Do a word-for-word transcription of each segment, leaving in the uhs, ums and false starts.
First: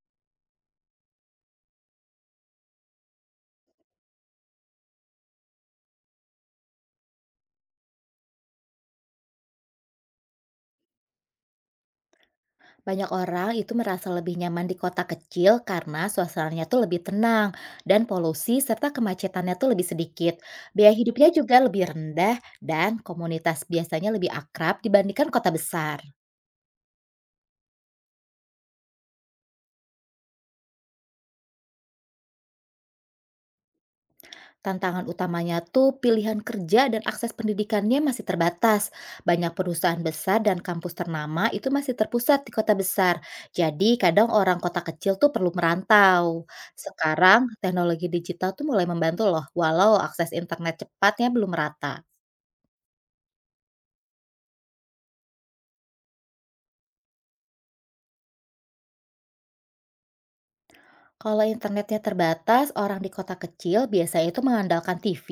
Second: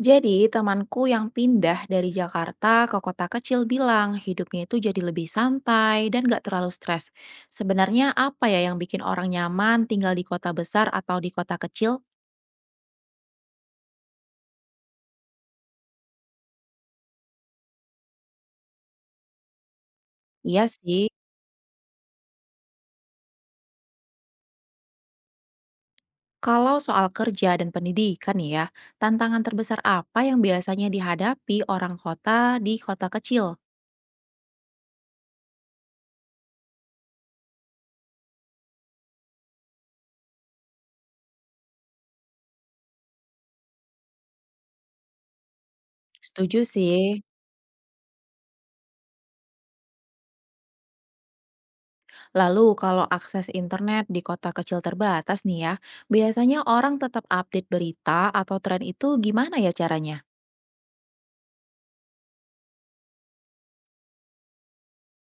Jadi, temanku yang pindah dari Jakarta ke kota kecil bilang hidupnya itu jadi lebih santai dan gak terlalu stres. Sebenarnya apa ya yang bikin orang nyaman tinggal di kota besar atau di kota kecil? Banyak orang itu merasa lebih nyaman di kota kecil karena suasananya tuh lebih tenang dan polusi serta kemacetannya tuh lebih sedikit. Iya Biaya sih, hidupnya juga lebih rendah dan komunitas biasanya lebih akrab dibandingkan kota besar. kalau soal kerja dan pendidikan nih ya, tantangan terbesar apa yang biasanya dihadapi orang kota di kota kecil? Tantangan utamanya tuh pilihan kerja dan akses pendidikannya masih terbatas. Banyak perusahaan besar dan kampus ternama itu masih terpusat di kota besar. Jadi kadang orang kota kecil tuh perlu merantau. Setuju sih. Sekarang teknologi digital tuh mulai membantu loh, walau akses internet cepatnya belum merata. Lalu kalau akses internet di kota kecil terbatas nih ya, biasanya orang tetap update berita atau tren itu gimana ya caranya? Kalau internetnya terbatas, orang di kota kecil biasanya itu mengandalkan T V,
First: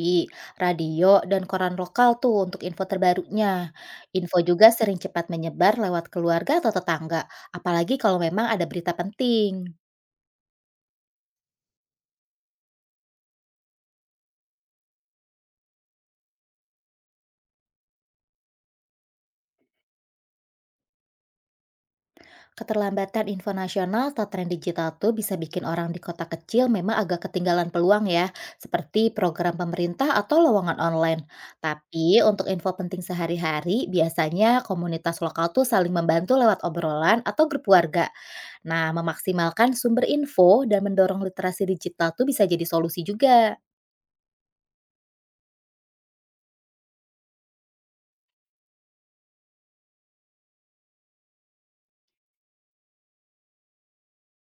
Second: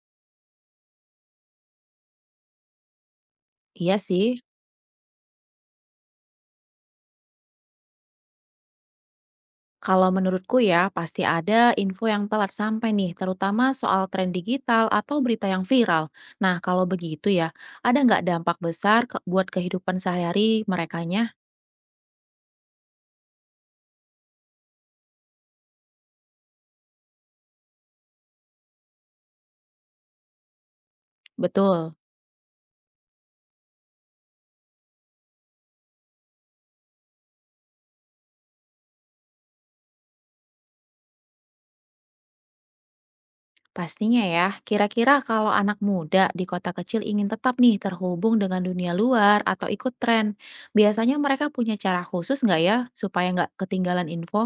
radio, dan koran lokal tuh untuk info terbarunya. Iya Info sih, juga sering cepat menyebar lewat keluarga atau tetangga, apalagi kalau memang ada berita penting. kalau menurutku ya pasti ada info yang telat sampai nih, terutama soal tren digital atau berita yang viral. Nah, kalau begitu ya, ada nggak dampak besar ke- buat kehidupan sehari-hari merekanya? Keterlambatan info nasional atau tren digital tuh bisa bikin orang di kota kecil memang agak ketinggalan peluang ya, seperti program pemerintah atau lowongan online. Betul, Tapi untuk info penting sehari-hari, biasanya komunitas lokal tuh saling membantu lewat obrolan atau grup warga. Nah, memaksimalkan sumber info dan mendorong literasi digital tuh bisa jadi solusi juga. pastinya ya. Kira-kira kalau anak muda di kota kecil ingin tetap nih terhubung dengan dunia luar atau ikut tren, biasanya mereka punya cara khusus nggak ya supaya nggak ketinggalan info?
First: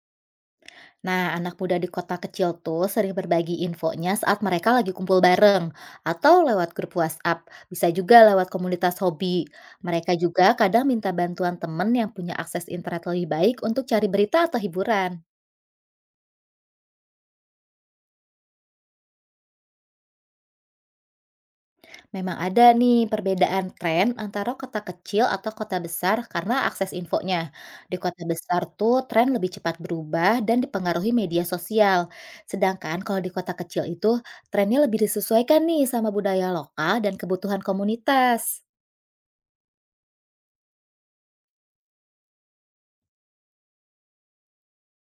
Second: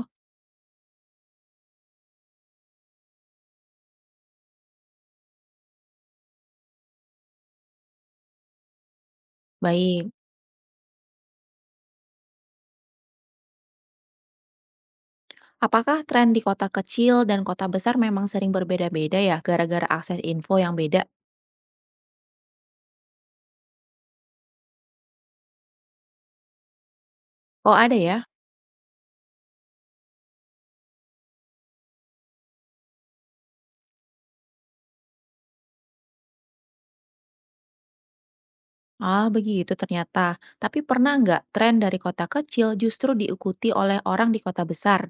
Nah, anak muda di kota kecil tuh sering berbagi infonya saat mereka lagi kumpul bareng atau lewat grup WhatsApp, bisa juga lewat komunitas hobi. Baik. Mereka juga kadang minta bantuan temen yang punya akses internet lebih baik untuk cari berita atau hiburan. Apakah tren di kota kecil dan kota besar memang sering berbeda-beda ya gara-gara akses info yang beda? Memang ada nih perbedaan tren antara kota kecil atau kota besar karena akses infonya. Oh ada Di kota ya? besar tuh tren lebih cepat berubah dan dipengaruhi media sosial. Sedangkan kalau di kota kecil itu trennya lebih disesuaikan nih sama budaya lokal dan kebutuhan komunitas. Ah begitu ternyata. Tapi pernah nggak tren dari kota kecil justru diikuti oleh orang di kota besar?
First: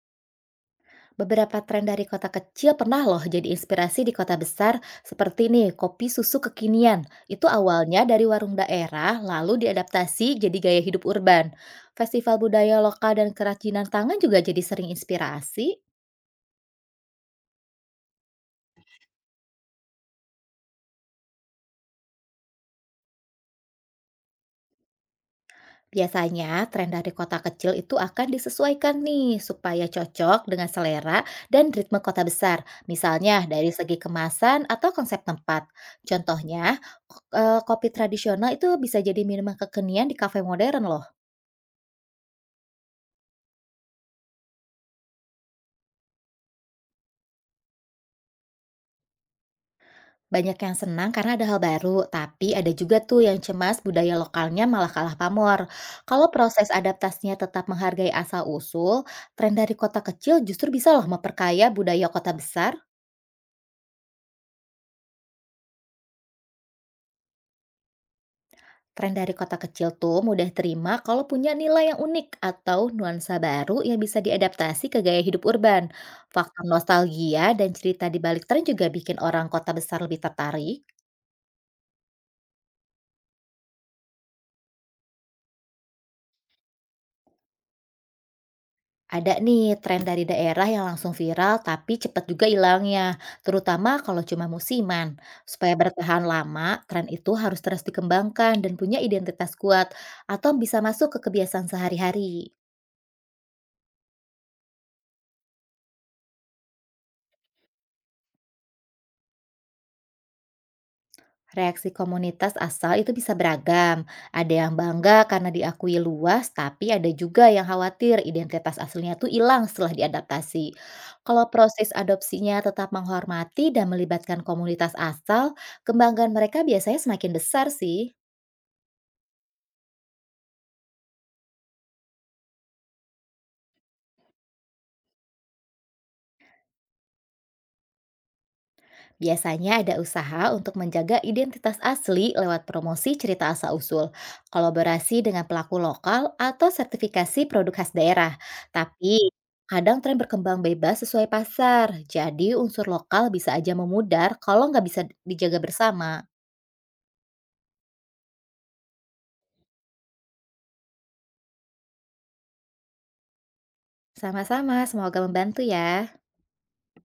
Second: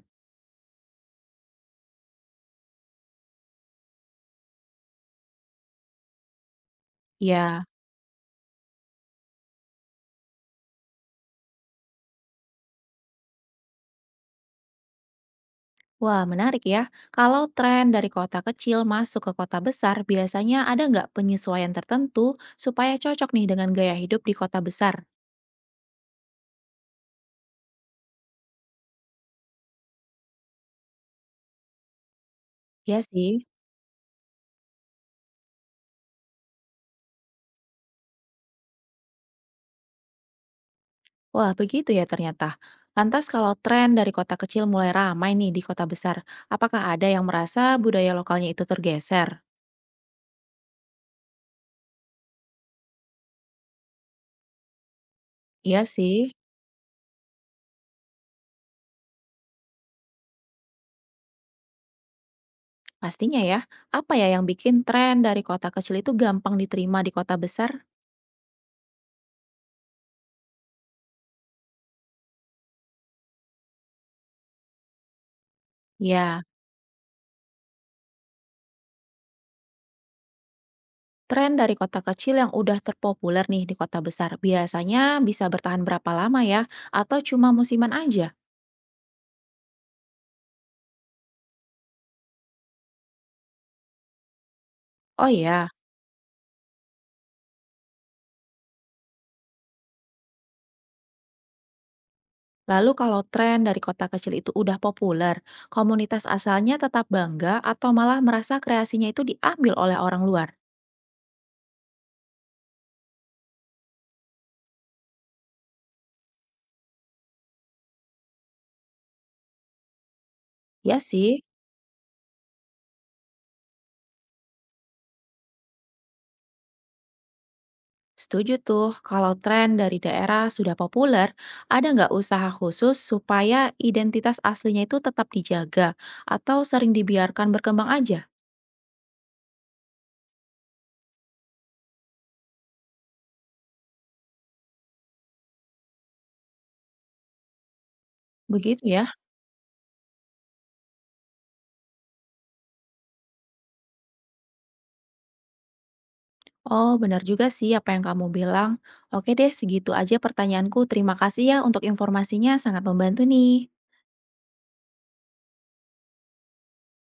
Beberapa tren dari kota kecil pernah loh jadi inspirasi di kota besar, seperti nih kopi susu kekinian. Itu Ya, awalnya dari warung daerah, lalu diadaptasi jadi gaya hidup urban. Festival budaya lokal dan kerajinan tangan juga jadi sering inspirasi. wah menarik ya. Kalau tren dari kota kecil masuk ke kota besar, biasanya ada nggak penyesuaian tertentu supaya cocok nih dengan gaya hidup di kota besar? Biasanya, tren dari kota kecil itu akan disesuaikan nih supaya cocok dengan selera dan ritme kota besar. Ya sih. Misalnya dari segi kemasan atau konsep tempat. Contohnya, ko- eh, kopi tradisional itu bisa jadi minuman kekinian di kafe modern loh. Wah, begitu ya ternyata. Lantas kalau tren dari kota kecil mulai ramai nih di kota besar, apakah ada yang merasa budaya lokalnya itu tergeser? Banyak yang senang karena ada hal baru, tapi ada juga tuh yang cemas budaya lokalnya malah kalah pamor. Iya Kalau sih, proses adaptasinya tetap menghargai asal-usul, tren dari kota kecil justru bisa loh memperkaya budaya kota besar. pastinya ya. Apa ya yang bikin tren dari kota kecil itu gampang diterima di kota besar? Tren dari kota kecil tuh mudah terima kalau punya nilai yang unik atau nuansa baru yang bisa diadaptasi ke gaya hidup urban. Ya, Faktor nostalgia dan cerita di balik tren juga bikin orang kota besar lebih tertarik. tren dari kota kecil yang udah terpopuler nih di kota besar biasanya bisa bertahan berapa lama ya? Atau cuma musiman aja? Ada nih tren dari daerah yang langsung viral tapi cepat juga hilangnya, terutama kalau cuma musiman. Oh ya, Supaya bertahan lama, tren itu harus terus dikembangkan dan punya identitas kuat atau bisa masuk ke kebiasaan sehari-hari. lalu kalau tren dari kota kecil itu udah populer, komunitas asalnya tetap bangga atau malah merasa kreasinya itu diambil oleh orang luar? Reaksi komunitas asal itu bisa beragam. Ada yang bangga karena diakui luas, tapi ada juga yang khawatir identitas aslinya tuh hilang setelah diadaptasi. Ya sih, Kalau proses adopsinya tetap menghormati dan melibatkan komunitas asal, kebanggaan mereka biasanya semakin besar sih. setuju tuh kalau tren dari daerah sudah populer, ada nggak usaha khusus supaya identitas aslinya itu tetap dijaga atau sering dibiarkan berkembang aja? Biasanya ada usaha untuk menjaga identitas asli lewat promosi cerita asal-usul, kolaborasi dengan pelaku lokal, atau sertifikasi produk khas daerah. Begitu ya? Tapi, kadang tren berkembang bebas sesuai pasar, jadi unsur lokal bisa aja memudar kalau nggak bisa dijaga bersama. Oh, benar juga sih apa yang kamu bilang. Oke deh, segitu aja pertanyaanku. Terima kasih ya untuk informasinya, sangat membantu nih. Sama-sama, semoga membantu ya.